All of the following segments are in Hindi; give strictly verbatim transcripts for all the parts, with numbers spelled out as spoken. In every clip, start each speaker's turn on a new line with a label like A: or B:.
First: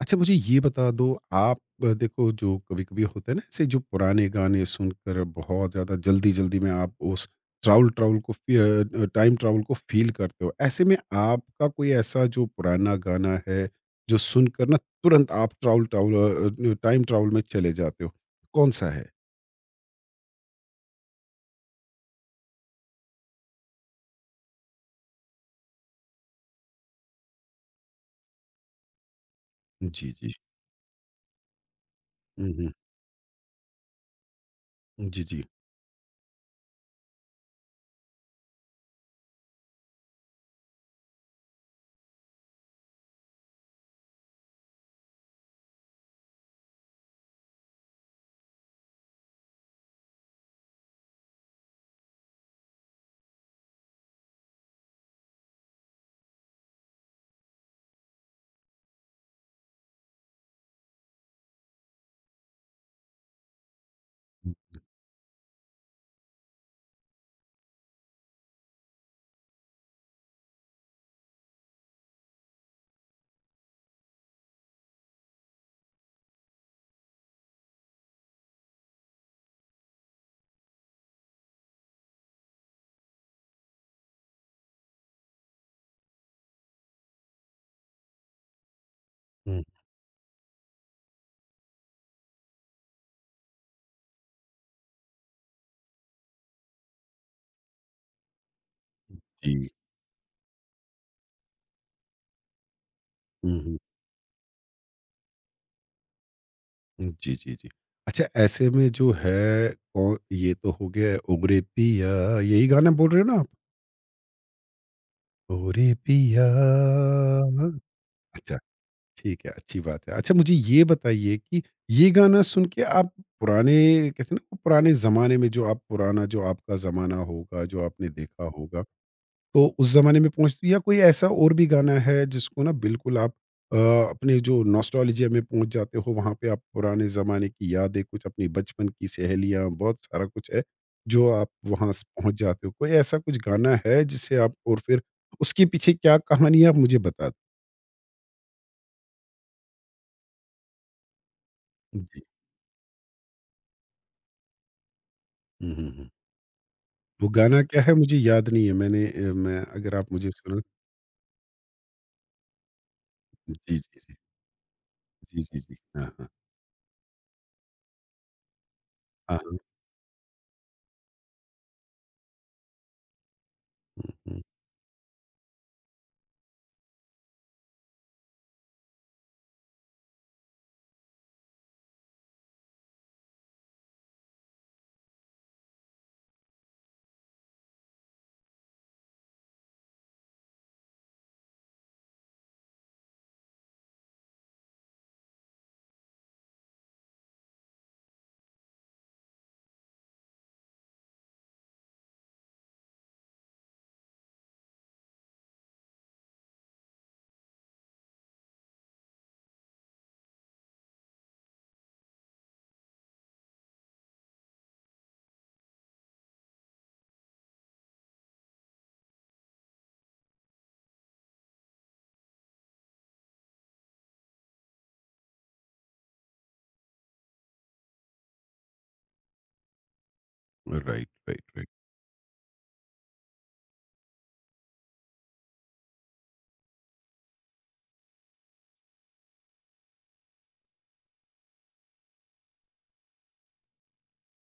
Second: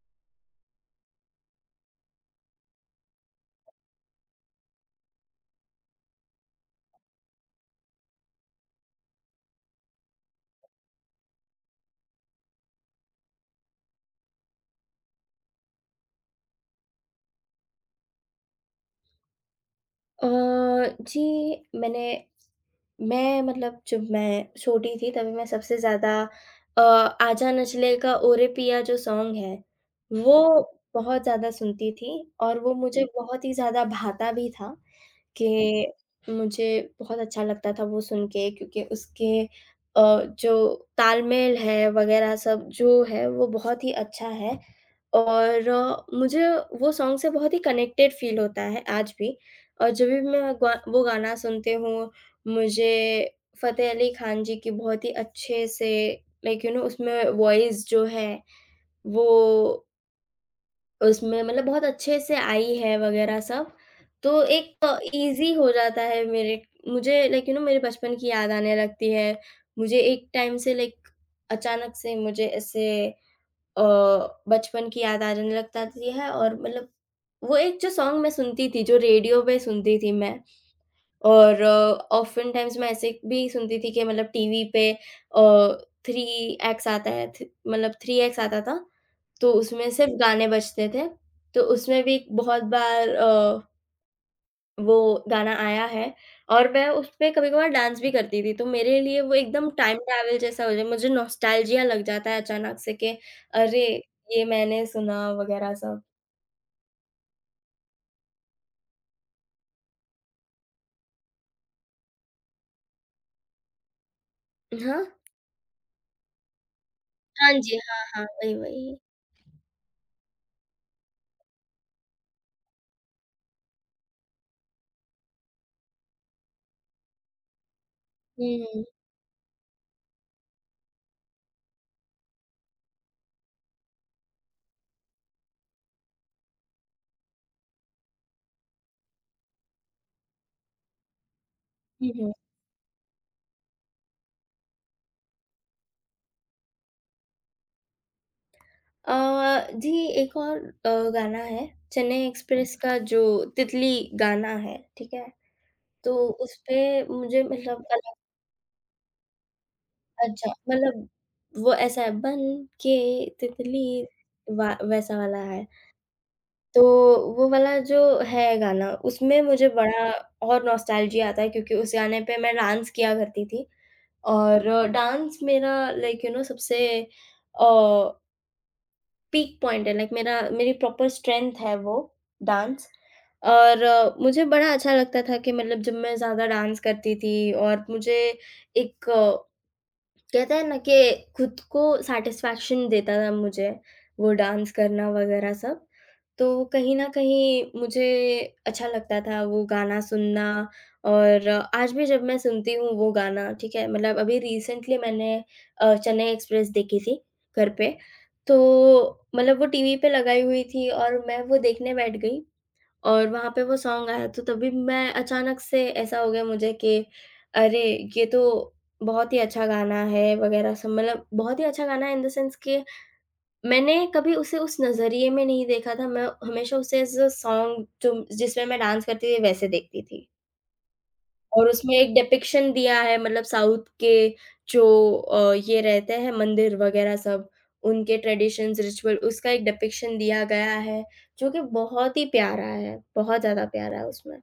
A: अच्छा मुझे ये बता दो आप। अ, देखो जो कभी-कभी होता है ना, ऐसे जो पुराने गाने सुनकर बहुत ज़्यादा जल्दी-जल्दी में आप उस ट्रैवल ट्रैवल को फी अ, टाइम ट्रैवल को फ़ील करते हो। ऐसे में आपका कोई ऐसा जो पुराना गाना है, जो सुनकर ना तुरंत आप ट्रैवल ट्रैवल अ, टाइम ट्रैवल में चले जाते हो, कौन-सा है?
B: अ, जी, मैंने मैं मतलब जब मैं छोटी थी तभी मैं सबसे ज़्यादा अ, आजा नचले का ओरे पिया जो सॉन्ग है।
A: जी,
B: हुँ।
A: जी।
B: वो बहुत ज़्यादा सुनती थी
A: हुँ,
B: और
A: हुँ।
B: वो मुझे बहुत ही ज़्यादा भाता भी था
A: जी, जी।
B: कि मुझे बहुत अच्छा लगता था वो सुन के, क्योंकि उसके अ, जो तालमेल है वग़ैरह सब जो है वो बहुत ही अच्छा है। और अ, मुझे वो सॉन्ग से बहुत ही कनेक्टेड फ़ील होता है आज भी। और जब भी मैं गा वो गाना सुनती हूँ मुझे फ़तेह अली खान जी की बहुत ही अच्छे से लाइक यू नो उसमें वॉइस जो है वो उसमें मतलब बहुत अच्छे से आई है वगैरह सब। तो एक ईज़ी हो जाता है मेरे मुझे, लाइक यू नो मेरे बचपन की याद आने लगती है। मुझे एक टाइम से लाइक अचानक से मुझे ऐसे अ, बचपन की याद आने लगती है और मतलब वो एक जो सॉन्ग मैं सुनती थी, जो रेडियो पे सुनती थी मैं। और ऑफ़्टन टाइम्स मैं ऐसे भी सुनती थी कि मतलब टीवी पे अ, थ्री एक्स आता है थ मतलब थ्री एक्स आता था, तो
A: हुँ,
B: उसमें सिर्फ़ गाने बजते थे। तो उसमें भी बहुत बार अ, वो गाना आया है और मैं उसपे कभी-कभार डांस भी करती थी। तो मेरे लिए वो
A: जी।
B: एकदम टाइम ट्रैवल जैसा हो जाए, मुझे नॉस्टैल्जिया लग जाता है अचानक से कि
A: हुँ, हुँ।
B: अरे! ये मैंने सुना वगैरह सब।
A: हुँ, जी, जी, जी। अच्छा ऐसे में जो है कौ ये तो हो गया है ओगरे पिया, यही गाना बोल रहे हो ना आप?
B: हाँ।
A: ओरे पिया।
B: हाँ जी, हाँ, हाँ। वही,
A: अच्छा,
B: वही।
A: ठीक है, अच्छी बात है। अच्छा मुझे ये बताइए कि ये गाना सुन के आप पुराने, कहते हैं ना, वो पुराने ज़माने में जो आप पुराना जो आपका ज़माना होगा, जो आपने देखा
B: हुँ,
A: होगा,
B: हुँ।
A: तो उस ज़माने में पहुँचती, या कोई ऐसा और भी गाना है जिसको ना बिल्कुल आप अ, अपने जो नॉस्टैल्जिया में पहुँच जाते हो, वहाँ पे आप पुराने ज़माने की यादें, कुछ अपनी बचपन की सहेलियाँ, बहुत सारा कुछ है, जो आप वहाँ स
B: हुँ, हुँ।
A: पहुँच जाते हो। कोई ऐसा कुछ गाना है जिससे आप, और फिर उसके पीछे क्या कहानी है, आप मुझे बता दो।
B: अ, जी, एक और अ, गाना है,
A: जी।
B: चेन्नई एक्सप्रेस का जो तितली गाना है, ठीक है?
A: हुँ, हुँ, हुँ।
B: तो उसपे
A: वो
B: मुझे
A: गाना क्या
B: मतलब
A: है
B: अलग
A: मुझे याद नहीं है। मैंने अ, मैं अगर आप मुझे
B: अच्छा,
A: सुना।
B: मतलब वो ऐसा है बन के
A: जी, जी,
B: तितली
A: जी।
B: वा वैसा वाला
A: जी, जी,
B: है।
A: जी। हाँ, हाँ।
B: तो वो वाला जो है गाना,
A: हाँ,
B: उसमें
A: हाँ।
B: मुझे बड़ा और नॉस्टैल्जिया आता है, क्योंकि उस गाने पे मैं डांस किया करती थी
A: हुँ, हुँ।
B: और डांस मेरा लाइक यू नो सबसे अ पीक पॉइंट है, लाइक मेरा मेरी प्रॉपर स्ट्रेंथ है वो डांस। और अ, मुझे बड़ा अच्छा लगता था कि मतलब जब मैं ज़्यादा डांस करती थी और मुझे एक कहते हैं ना कि खुद को सैटिस्फैक्शन देता था मुझे, वो डांस करना वगैरह सब। तो कहीं न कहीं मुझे अच्छा लगता था वो गाना सुनना और आज भी जब मैं सुनती हूँ वो गाना, ठीक है? मतलब अभी रिसेंटली मैंने अ, चेन्नई एक्सप्रेस देखी थी घर पे, तो मतलब वो टीवी पे लगाई हुई थी और मैं वो देखने बैठ गई। और वहाँ पे वो सॉन्ग आया तो तभी मैं अचानक से ऐसा हो गया मुझे कि अरे! ये तो बहुत ही अच्छा गाना है वग़ैरह सब, मतलब बहुत ही अच्छा गाना है इन द सेंस कि मैंने कभी उसे उस नज़रिए में नहीं देखा था, मैं हमेशा उसे एज़ अ सॉन्ग जो जिसमें मैं डांस करती थी वैसे देखती थी।
A: राइट, राइट,
B: और
A: राइट।
B: उसमें एक डिपिक्शन दिया है मतलब साउथ के जो अ, ये रहते हैं मंदिर वग़ैरह सब, उनके ट्रेडिशंस, रिचुअल उसका एक डिपिक्शन दिया गया है, जो कि बहुत ही प्यारा है, बहुत ज़्यादा प्यारा है उसमें।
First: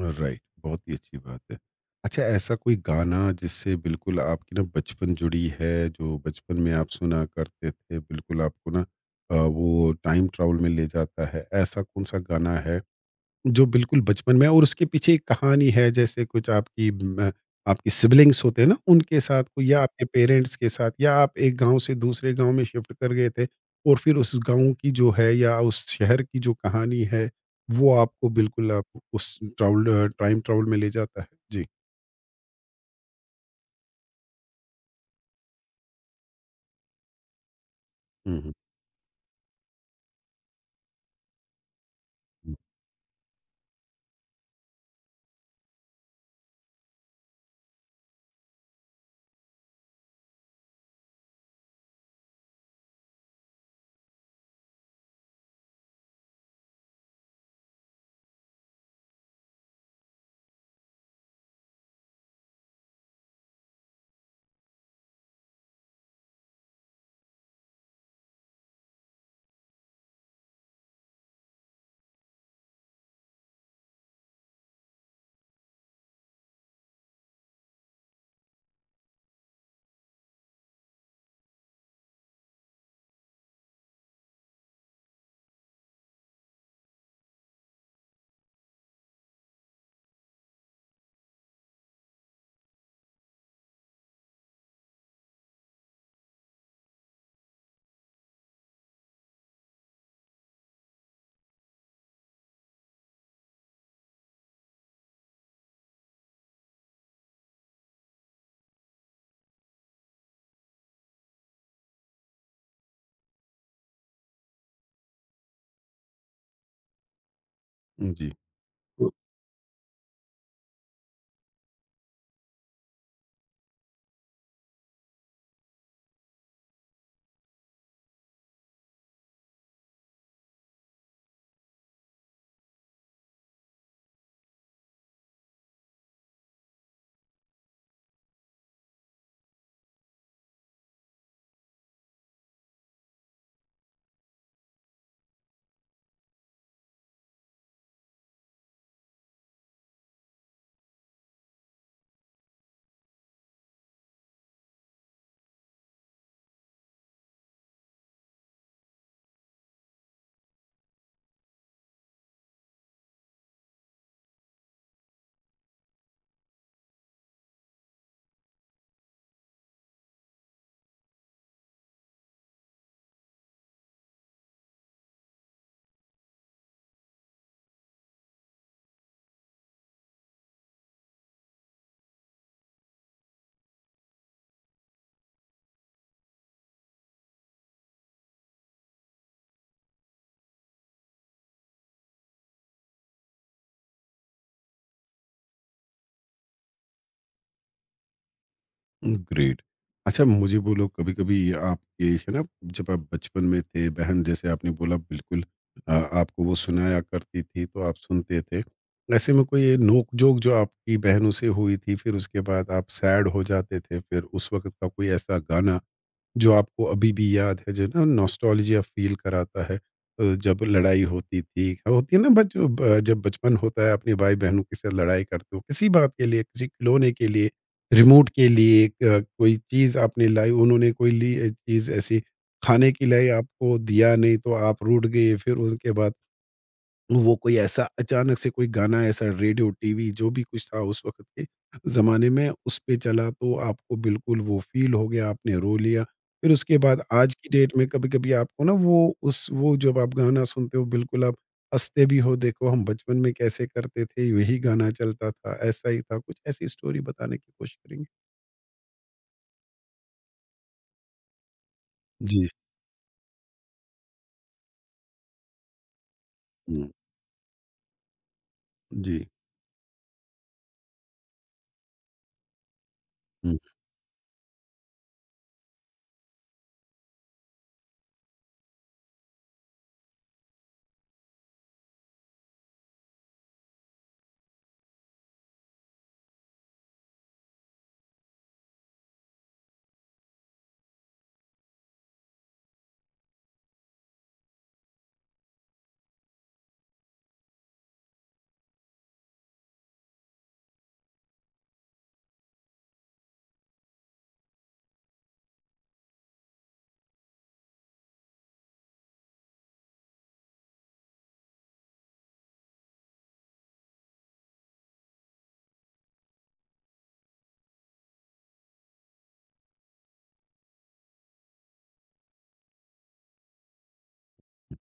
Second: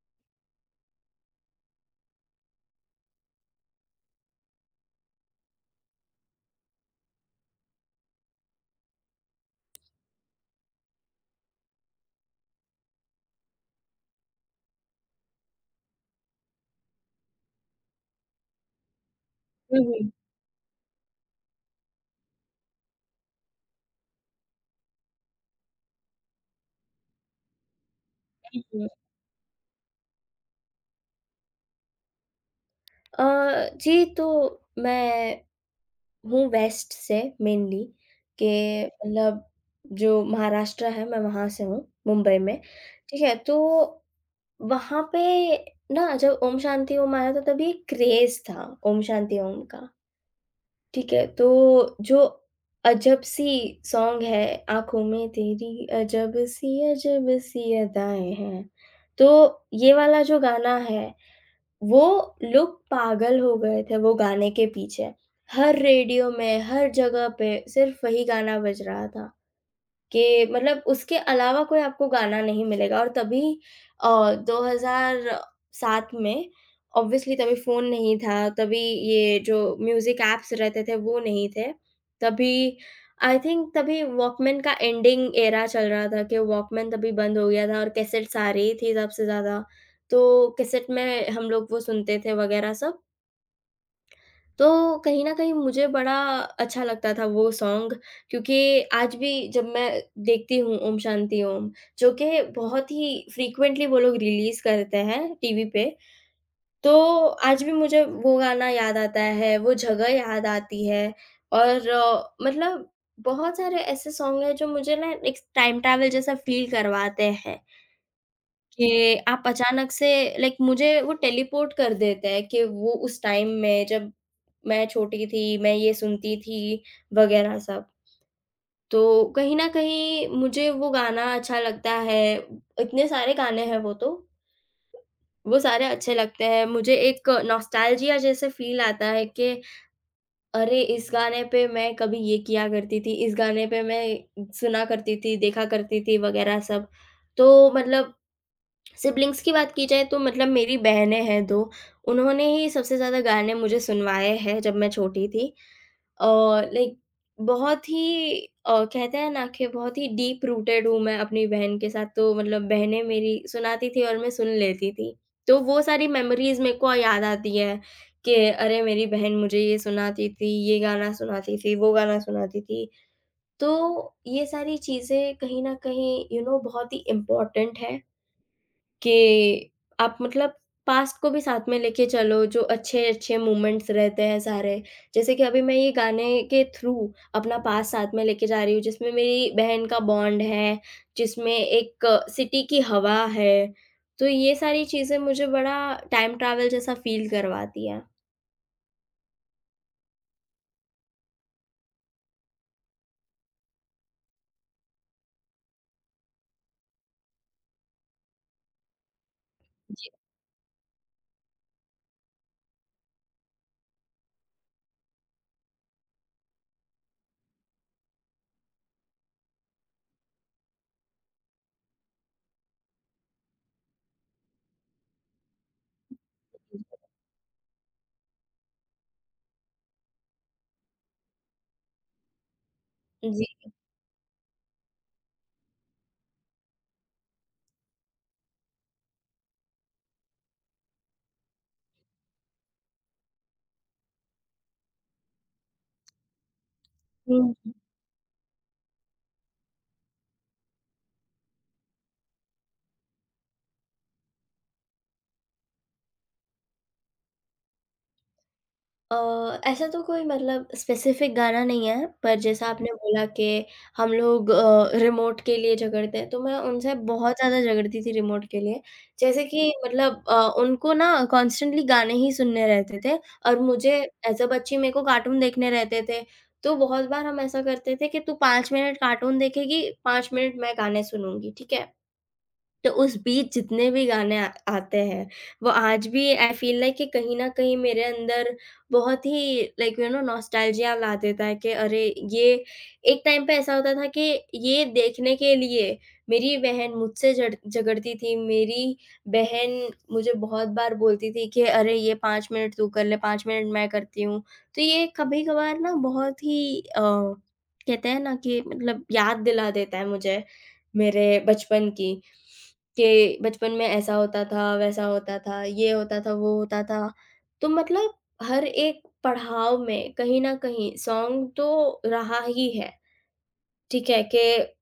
A: राइट, बहुत ही अच्छी बात है। अच्छा, ऐसा कोई गाना जिससे बिल्कुल आपकी ना बचपन जुड़ी है, जो बचपन में आप सुना करते थे, बिल्कुल आपको ना अ, वो टाइम ट्रैवल में ले जाता है, ऐसा कौन-सा गाना है? जो बिल्कुल बचपन में, और उसके पीछे एक कहानी है, जैसे कुछ आपकी म, आपकी सिबलिंग्स होते हैं ना, उनके साथ कोई, या
B: हुँ,
A: आपके
B: हुँ,
A: पेरेंट्स के साथ, या आप एक गांव से दूसरे गांव में शिफ्ट कर गए थे, और फिर उस गांव की जो है, या उस शहर की जो कहानी है, वो आपको बिल्कुल
B: बिल्कुल।
A: आप उस ट्राउल टाइम ट्राउल में ले जाता है जी।
B: अ, जी, तो मैं हूँ वेस्ट से मेनली, कि
A: हम्म।
B: मतलब जो महाराष्ट्र है, मैं वहाँ से हूँ, मुंबई
A: हम्म,
B: में, ठीक है? तो वहाँ पे ना जब ओम शांति ओम आया था, तभी क्रेज़ था ओम शांति ओम का, ठीक है? तो जो अजब-सी सॉन्ग है, आँखों में तेरी अजब-सी अजब-सी अदाएँ हैं, तो ये वाला जो गाना है वो लोग पागल हो गए थे वो गाने के पीछे। हर रेडियो में, हर जगह पे सिर्फ़ वही गाना बज रहा था। कि मतलब उसके अलावा कोई आपको गाना नहीं मिलेगा। और तभी अ, दो हज़ार सात में ऑब्वियसली तभी फ़ोन नहीं था, तभी ये जो म्यूज़िक ऐप्स रहते थे वो नहीं थे। तभी आई थिंक तभी वॉकमैन का एंडिंग एरा चल रहा था, कि वॉकमैन तभी बंद हो गया था और कैसेट्स आ रही थी सबसे ज़्यादा, तो कैसेट में हम लोग वो सुनते थे वगैरह सब। तो कहीं न कहीं मुझे बड़ा अच्छा लगता था वो सॉन्ग, क्योंकि आज भी जब मैं देखती हूँ ओम शांति ओम, जो कि बहुत ही फ्रीक्वेंटली वो लोग रिलीज़ करते हैं टीवी पे, तो आज भी मुझे वो गाना याद आता है, वो जगह याद आती है और अ, मतलब बहुत सारे ऐसे सॉन्ग हैं जो मुझे ना एक टाइम ट्रैवल जैसा फ़ील करवाते हैं।
A: हम्म, जी।
B: कि आप अचानक से लाइक मुझे वो टेलीपोर्ट कर देते हैं कि वो उस टाइम में जब मैं छोटी थी, मैं ये सुनती थी वगैरह सब। तो कहीं न कहीं मुझे वो गाना अच्छा लगता है, इतने सारे गाने हैं वो तो, वो सारे अच्छे लगते हैं। मुझे एक नॉस्टैल्जिया जैसे फ़ील आता है कि अरे! इस गाने पे मैं कभी ये किया करती थी, इस गाने पे मैं सुना करती थी, देखा करती थी वगैरह सब। तो मतलब सिबलिंग्स की बात की जाए तो मतलब मेरी बहनें हैं दो। उन्होंने ही सबसे ज़्यादा गाने मुझे सुनवाए हैं जब मैं छोटी थी। और लाइक बहुत ही अ, कहते हैं ना कि बहुत ही डीप रूटेड हूँ मैं अपनी बहन के साथ, तो मतलब बहनें मेरी सुनाती थी और मैं सुन लेती थी। तो वो सारी मेमोरीज़ मेरे को याद आती है कि अरे! मेरी बहन मुझे ये सुनाती थी, ये गाना सुनाती थी, वो गाना सुनाती थी। तो ये सारी चीज़ें कहीं न कहीं यू you नो know, बहुत ही इम्पोर्टेंट है। कि आप मतलब पास्ट को भी साथ में लेके चलो, जो अच्छे-अच्छे मोमेंट्स रहते हैं सारे। जैसे कि अभी मैं ये गाने के थ्रू अपना पास्ट साथ में लेके जा रही हूँ, जिसमें मेरी बहन का बॉन्ड है, जिसमें एक सिटी की हवा है। तो ये सारी चीज़ें मुझे बड़ा टाइम ट्रैवल जैसा फ़ील करवाती हैं।
A: ग्रेट। अच्छा मुझे बोलो, कभी-कभी आपके है ना, जब आप बचपन में थे, बहन जैसे आपने बोला, बिल्कुल अ, आपको वो सुनाया करती थी तो आप सुनते थे। ऐसे में कोई
B: जी।
A: नोक-झोंक जो आपकी बहनों से हुई थी, फिर उसके बाद आप सैड हो जाते थे, फिर उस वक़्त का कोई ऐसा गाना जो आपको अभी भी याद है, जो ना नॉस्टैल्जिया फ़ील कराता है? अ, जब लड़ाई होती थी, हाँ, होती है ना, बच ब जब बचपन होता है अपने भाई-बहनों के साथ लड़ाई करते हो, किसी बात के लिए, किसी खिलौने के लिए, रिमोट के लिए, क कोई चीज़ आपने लाई, उन्होंने कोई ली अ, चीज़ ऐसी खाने की लाई,
B: जी।
A: आपको दिया नहीं तो आप रूठ गए, फिर उनके बाद वो कोई ऐसा अचानक से कोई गाना ऐसा, रेडियो, टीवी जो भी कुछ था उस वक़्त के ज़माने में, उस पे चला तो आपको बिल्कुल वो फ़ील हो गया, आपने रो लिया। फिर उसके बाद आज की
B: हुँ।
A: डेट में कभी-कभी आपको ना, वो उस वो जब आप गाना सुनते हो बिल्कुल आप हँसते भी हो, देखो हम बचपन में कैसे करते थे, यही गाना चलता था, ऐसा ही था। कुछ ऐसी स्टोरी बताने की कोशिश करेंगे।
B: अ, ऐसा तो कोई मतलब स्पेसिफ़िक गाना नहीं है, पर
A: जी।
B: जैसा आपने बोला कि हम लोग अ, रिमोट के लिए झगड़ते हैं, तो मैं
A: हुँ।
B: उनसे बहुत ज़्यादा झगड़ती थी रिमोट के लिए।
A: जी।
B: जैसे कि मतलब अ, उनको ना कॉन्स्टेंटली गाने ही सुनने रहते थे और
A: हुँ।
B: मुझे एज़ अ बच्ची मेरे को कार्टून देखने रहते थे। तो बहुत बार हम ऐसा करते थे कि तू पाँच मिनट कार्टून देखेगी, पाँच मिनट मैं गाने सुनूँगी, ठीक है? तो उस बीच जितने भी गाने आ आते हैं, वो आज भी आई फ़ील लाइक कि कहीं न कहीं मेरे अंदर बहुत ही लाइक यू नो नॉस्टैल्जिया ला देता है कि अरे! ये एक टाइम पे ऐसा होता था कि ये देखने के लिए मेरी बहन मुझसे झड़ झगड़ती थी, मेरी बहन मुझे बहुत बार बोलती थी कि अरे! ये पाँच मिनट तू कर ले, पाँच मिनट मैं करती हूँ। तो ये कभी-कभार ना बहुत ही अ, कहते हैं ना कि मतलब याद दिला देता है मुझे, मेरे बचपन की। कि बचपन में ऐसा होता था, वैसा होता था, ये होता था, वो होता था। तो मतलब हर एक पड़ाव में कहीं न कहीं सॉन्ग तो रहा ही है, ठीक है? कि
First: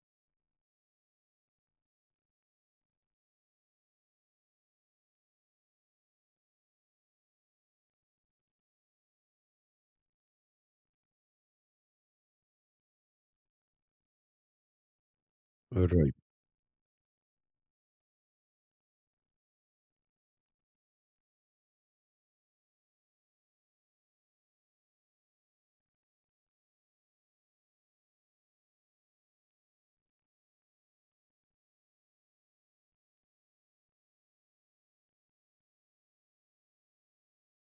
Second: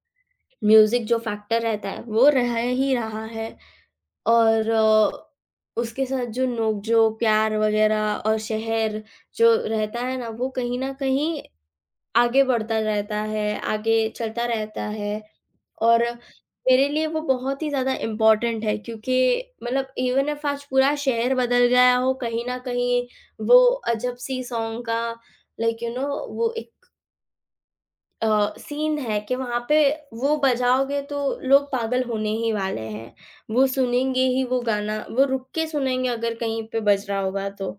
B: म्यूज़िक जो फैक्टर रहता है, वो रह ही रहा है और अ, उसके साथ जो नोक-झोंक, प्यार वग़ैरह और शहर जो रहता है ना, वो कहीं न कहीं आगे बढ़ता रहता है, आगे चलता रहता है। और
A: राइट।
B: मेरे लिए वो बहुत ही ज़्यादा इम्पोर्टेंट है, क्योंकि मतलब इवन इफ आज पूरा शहर बदल गया हो, कहीं न कहीं वो अजब-सी सॉन्ग का लाइक यू नो वो एक अ, सीन है कि वहाँ पे वो बजाओगे तो लोग पागल होने ही वाले हैं। वो सुनेंगे ही वो गाना, वो रुक के सुनेंगे अगर कहीं पे बज रहा होगा तो,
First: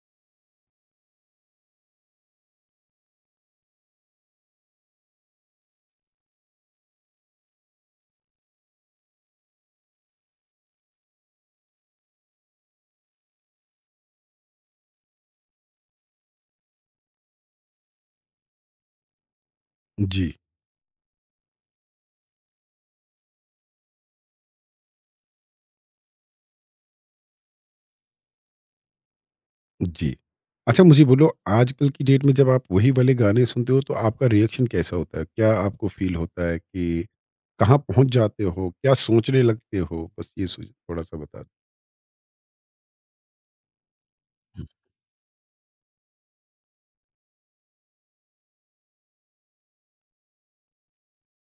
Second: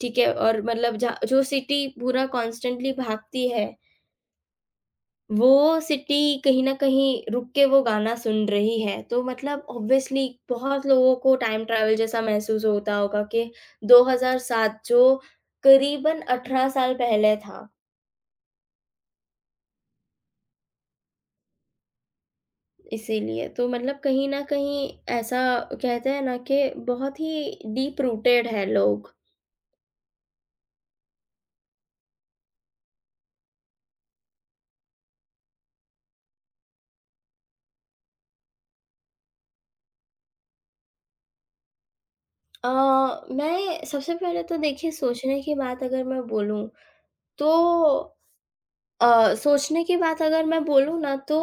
B: ठीक है? और मतलब जहाँ जो सिटी पूरा कॉन्स्टेंटली भागती है वो सिटी कहीं न कहीं रुक के वो गाना सुन रही है, तो मतलब ऑब्वियसली बहुत लोगों को टाइम ट्रैवल जैसा महसूस होता होगा कि दो हज़ार सात जो करीबन अठारह साल पहले था,
A: जी।
B: इसीलिए। तो मतलब कहीं न कहीं ऐसा कहते हैं ना कि बहुत ही डीप रूटेड है लोग।
A: जी। अच्छा मुझे बोलो, आजकल की डेट में जब आप वही वाले गाने सुनते हो तो आपका रिएक्शन कैसा होता है? क्या आपको फ़ील होता है कि कहाँ पहुँच जाते हो? क्या सोचने लगते हो? बस ये सोच थोड़ा-सा बता
B: अ, मैं सबसे पहले तो
A: दें।
B: देखिए सोचने की बात अगर मैं बोलूँ, तो अ, सोचने की बात अगर मैं बोलूँ ना तो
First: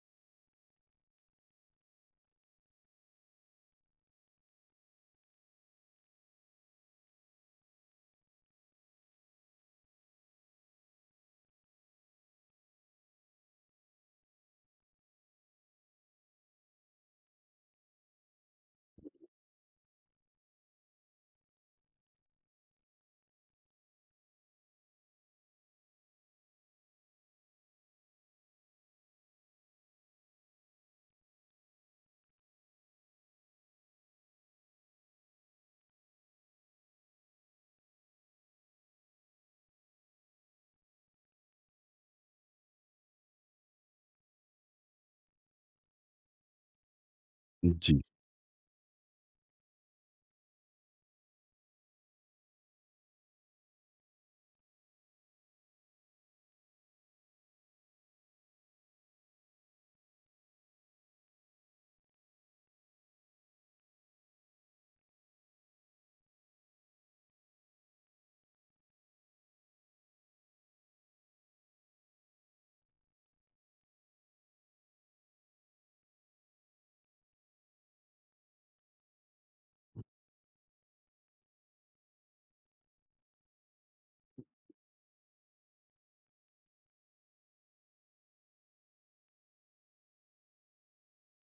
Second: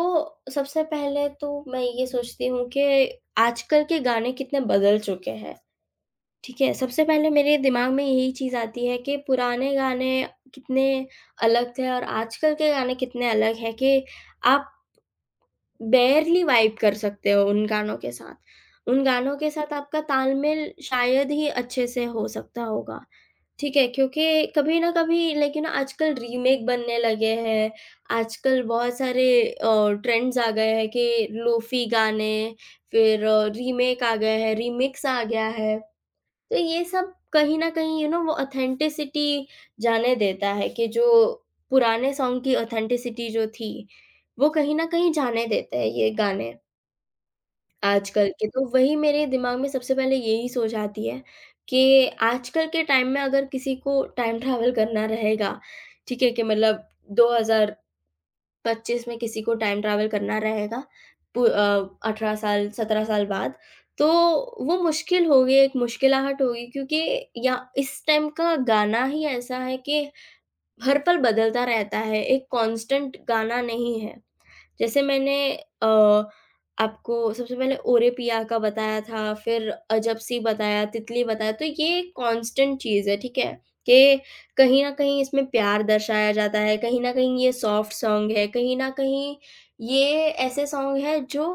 B: सबसे पहले तो मैं ये सोचती हूँ कि आजकल के गाने कितने बदल चुके हैं, ठीक है? सबसे पहले मेरे दिमाग में यही चीज़ आती है कि पुराने गाने कितने अलग थे और आजकल के गाने कितने अलग हैं, कि आप बेयरली वाइब कर सकते हो उन गानों के साथ। उन गानों के साथ आपका तालमेल शायद ही अच्छे से हो सकता होगा। ठीक है, क्योंकि कभी न कभी लेकिन ना आजकल रीमेक बनने लगे हैं, आजकल बहुत सारे अ, ट्रेंड्स आ गए हैं कि लोफ़ी गाने, फिर रीमेक आ गए हैं, रीमिक्स आ गया है। तो ये सब कहीं न कहीं यू नो वो ऑथेंटिसिटी जाने देता है कि जो पुराने सॉन्ग की ऑथेंटिसिटी जो थी, वो कहीं न कहीं जाने देते हैं ये गाने
A: जी,
B: आजकल के। तो वही मेरे दिमाग में सबसे पहले यही सोच आती है कि आजकल के टाइम में अगर किसी को टाइम ट्रैवल करना रहेगा, ठीक है? कि मतलब दो हज़ार पच्चीस में किसी को टाइम ट्रैवल करना रहेगा पु अ, अठारह साल, सत्रह साल बाद, तो वो मुश्किल होगी, एक मुश्किलाहट होगी, क्योंकि या इस टाइम का गाना ही ऐसा है कि हर पल बदलता रहता है, एक कांस्टेंट गाना नहीं है। जैसे मैंने अ, आपको सबसे पहले ओरेपिया का बताया था, फिर अजब सी बताया, तितली बताया, तो ये कांस्टेंट चीज़ है, ठीक है? कि कहीं न कहीं इसमें प्यार दर्शाया जाता है, कहीं न कहीं ये सॉफ्ट सॉन्ग है, कहीं न कहीं ये ऐसे सॉन्ग है जो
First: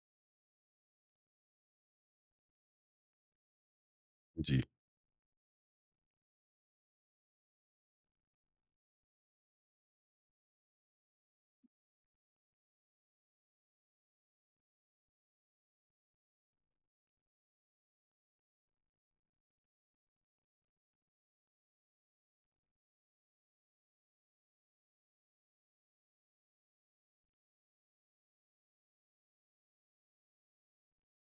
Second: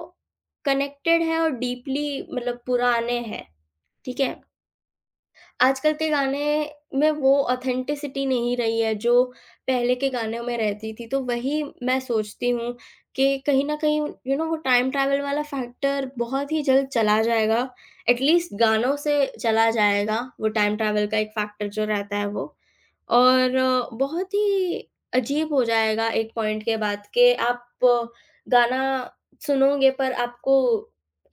B: कनेक्टेड है और डीपली मतलब पुराने हैं, ठीक है?
A: जी।
B: आजकल के गाने में वो ऑथेंटिसिटी नहीं रही है, जो पहले के गानों में रहती थी, तो वही मैं सोचती हूँ कि कहीं न कहीं यू नो वो टाइम ट्रैवल वाला फैक्टर बहुत ही जल्द चला जाएगा। एटलीस्ट गानों से चला जाएगा, वो टाइम ट्रैवल का एक फैक्टर जो रहता है वो। और अ, बहुत ही अजीब हो जाएगा एक पॉइंट के बाद कि आप अ, गाना सुनोगे पर आपको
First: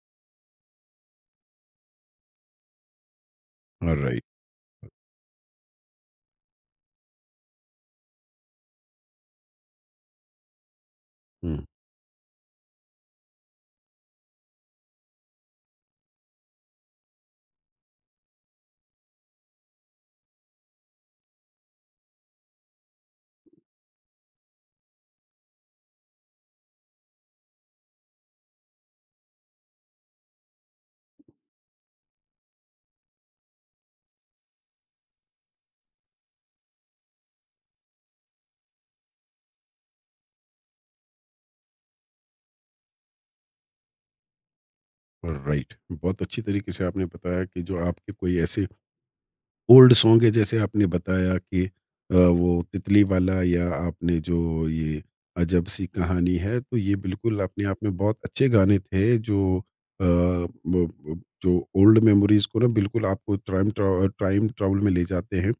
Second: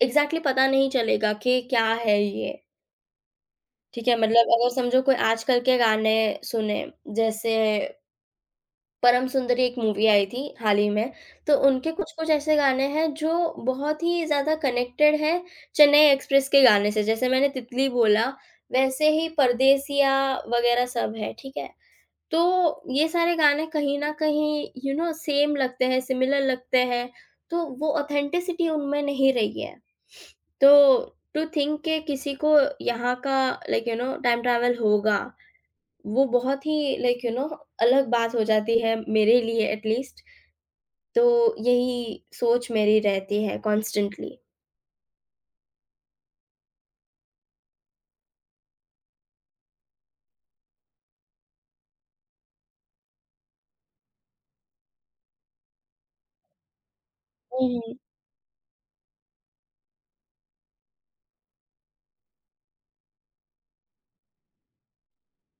B: एग्ज़ैक्टली पता नहीं चलेगा कि क्या है ये। ठीक है?
A: ऑलराइट।
B: मतलब अगर समझो कोई आजकल के गाने सुने, जैसे परम सुंदरी एक मूवी आई थी हाल ही में, तो
A: हुँ,
B: उनके कुछ-कुछ ऐसे गाने हैं जो बहुत ही ज़्यादा कनेक्टेड हैं चेन्नई एक्सप्रेस के गाने से। जैसे मैंने तितली बोला, वैसे ही परदेसिया वगैरह सब है, ठीक है? तो ये सारे गाने कहीं न कहीं यू नो सेम लगते हैं, सिमिलर लगते हैं, तो वो ऑथेंटिसिटी उनमें नहीं रही है। तो टू थिंक के किसी को यहाँ का like you know time travel होगा, वो बहुत ही लाइक यू नो अलग बात हो जाती है मेरे लिए एट लीस्ट। तो यही सोच मेरी रहती है कॉन्स्टेंटली।
A: ऑलराइट। बहुत अच्छी तरीके से आपने बताया कि जो आपके कोई ऐसे ओल्ड सॉन्ग है, जैसे आपने बताया कि अ, वो तितली वाला, या आपने जो ये अजब सी कहानी है, तो ये बिल्कुल अपने
B: हुँ,
A: आप
B: हुँ।
A: में बहुत अच्छे गाने थे, जो अ, ब- ब- जो ओल्ड मेमोरीज को ना बिल्कुल आपको टाइम टाइम ट्रैवल में ले जाते हैं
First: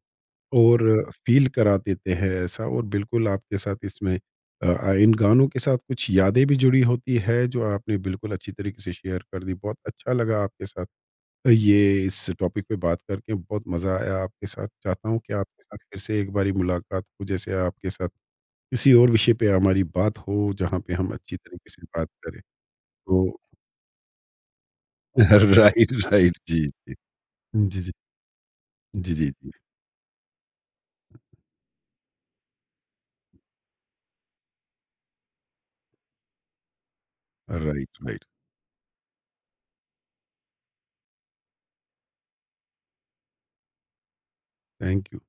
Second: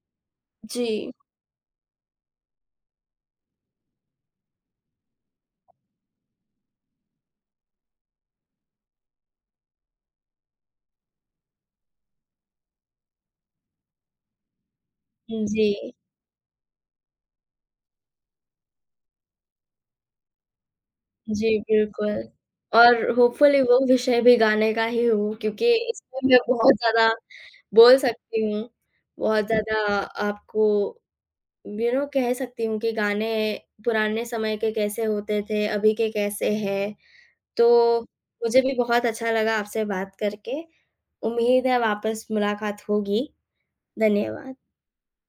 B: जी।
A: और फील करा देते हैं ऐसा, और बिल्कुल आपके साथ इसमें अ, इन गानों के साथ कुछ यादें भी जुड़ी होती है, जो आपने बिल्कुल अच्छी तरीके से शेयर कर दी। बहुत अच्छा लगा आपके साथ ये, इस टॉपिक पे बात करके बहुत मज़ा आया आपके साथ। चाहता हूँ कि आपके
B: जी।
A: साथ फिर से एक बारी मुलाकात हो, जैसे आपके साथ किसी और विषय पे हमारी बात हो, जहाँ पे हम अच्छी
B: जी,
A: तरीके से बात
B: बिल्कुल,
A: करें।
B: और
A: तो
B: होपफुली वो विषय भी गाने का ही हो क्योंकि
A: राइट,
B: इसमें मैं
A: राइट। जी,
B: बहुत
A: जी।
B: ज़्यादा
A: जी, जी।
B: बोल सकती हूँ,
A: जी, जी,
B: बहुत
A: जी।
B: ज़्यादा आपको यू नो कह सकती हूँ कि गाने पुराने समय के कैसे होते थे, अभी के कैसे हैं। तो
A: राइट, राइट।
B: मुझे भी बहुत अच्छा लगा आपसे बात करके, उम्मीद है वापस मुलाकात होगी। धन्यवाद।
A: Thank you.